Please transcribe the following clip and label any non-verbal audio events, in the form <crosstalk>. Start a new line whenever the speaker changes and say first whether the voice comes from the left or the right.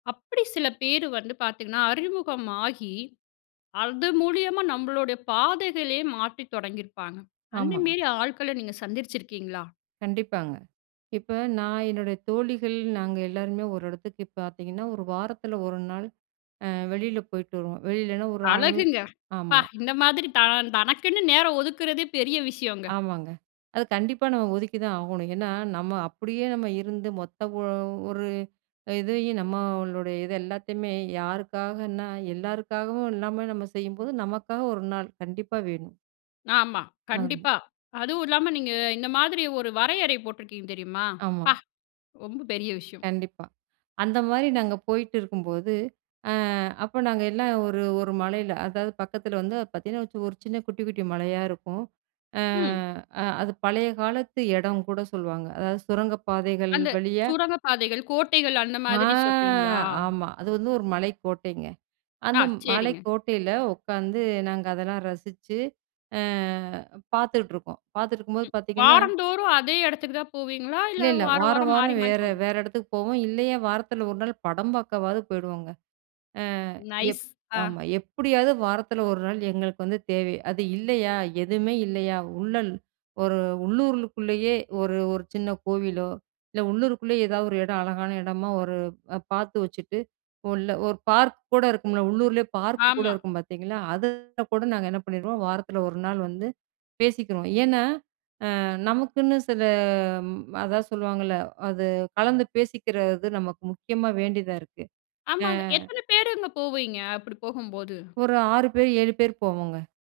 left: அப்படி சில பேர் வந்து பார்த்தீங்கனா, அறிமுகமாகி அது மூலியமா நம்மளோட பாதைகளே மாற்றித் தொடங்கியிருப்பாங்க.
right: ஆமா.
left: அந்தமேரி ஆட்கள நீங்க சந்திச்சிருக்கீங்களா?
right: கண்டிப்பாங்க. இப்ப நான் என்னுடைய தோழிகள், நாங்க எல்லோருமே ஒரு இடத்துக்கு பார்த்தீங்கனா, 1 வாரத்தில 1 நாள். அ வெளில போய்ட்டு வருவோம். வெளிலனா ஒரு <unintelligible>
left: அழகுங்க! ப்பா!
right: ஆமா.
left: இந்த மாதிரி தா தனக்குன்னு நேரம் ஒதுக்குறதே பெரிய விஷயோங்க.
right: ஆமாங்க. அது கண்டிப்பா நம்ம ஒதுக்கி தான் ஆகணும். ஏன்னா நம்ம அப்படியே நம்ம இருந்து மொத்த ஓ ஒரு இதையும் நம்மளோட இது எல்லாத்தையுமே, யாருக்காகன்னா, எல்லாருக்காகவும் இல்லாம நம்ம செய்யும்போது நமக்காக 1 நாள் கண்டிப்பா வேணும்!
left: ஆமா.
right: ஆமா.
left: கண்டிப்பா அதுவு இல்லாம, நீங்க இந்த மாதிரி ஒரு வரையறை போட்டிருக்கீங்க தெரியுமா?
right: ஆமா.
left: ப்பா! ரொம்ப பெரிய விஷயம்.
right: கண்டிப்பா, அந்த மாரி நாங்க போயிட்டுருக்கும்போது. அ அப்ப நாங்க எல்லாம் ஒரு, 1 மலையில அதாவது பக்கத்தில வந்து பார்த்தீங்கனா வச் ஒரு சின்ன குட்டி குட்டி மலையா இருக்கும். அ
left: ம்.
right: அது பழைய காலத்து இடம் கூட சொல்வாங்க. அதாவது சுரங்கப் பாதைகள்
left: அந்த
right: வழியா
left: சூரங்கப் பாதைகள், கோட்டைகள் அந்த
right: ஆ!
left: மாதிரி சொல்றீங்களா?
right: ஆமா அது வந்து ஒரு மலைக்கோட்டைங்க,
left: அ,
right: அந்த
left: சரிங்க!
right: மலைக்கோட்டைல உட்காந்து, நாங்க அதெல்லாம் ரசிச்சு, அ பார்த்துட்ருக்கோம். பார்த்துட்ருக்கும்போது பார்த்தீங்கனா,
left: வாரந்தோறும் அதே இடத்துக்கு தான் போவீங்களா?
right: இல்ல
left: இல்ல
right: இல்ல.
left: வாரம்
right: வாரம்
left: வாரம் மாரி
right: வாரம்
left: மாரி
right: வேற
left: போவி.
right: வேற இடத்துக்கு போவோம். இல்லையா, வாரத்தில ஒரு நாள் படம் பார்க்கவாவது போயிடுவோங்க! அ எப்
left: நைஸ். அ.
right: ஆமா, எப்படியாவது வாரத்தில ஒரு நாள் எங்களுக்கு வந்து தேவை. அது இல்லையா, எதுவுமே இல்லையா, உள்ளல். ஒரு உள்ளூருலுக்குள்ளயே ஒரு ஒரு சின்ன கோவிலோ, இல்ல உள்ளூருக்குள்ளேயே ஏதாவது ஒரு இடம். அழகான இடமா ஒரு அ பார்த்து வச்சுட்டு, உள்ள ஒரு பார்க் கூட இருக்கும்ல? உள்ளூரிலயே பார்க் கூட
left: ஆமா.
right: இருக்கும் பார்த்தீங்களா? அதில கூட நாங்க என்ன பண்ணிருவோம், வாரத்தில ஒரு நாள் வந்து பேசிக்கிறோம். ஏன்னா, அ நமக்குன்னு சில ம அதான் சொல்லுவாங்கள்ல? அது கலந்து பேசிக்கிறது நமக்கு முக்கியமா வேண்டியதா இருக்கு. அ.
left: ஆமாங்க. எத்தன பேருங்க போவீங்க? அப்படி போகும்போது.
right: ஒரு 6 பேர், 7 பேர் போவோங்க!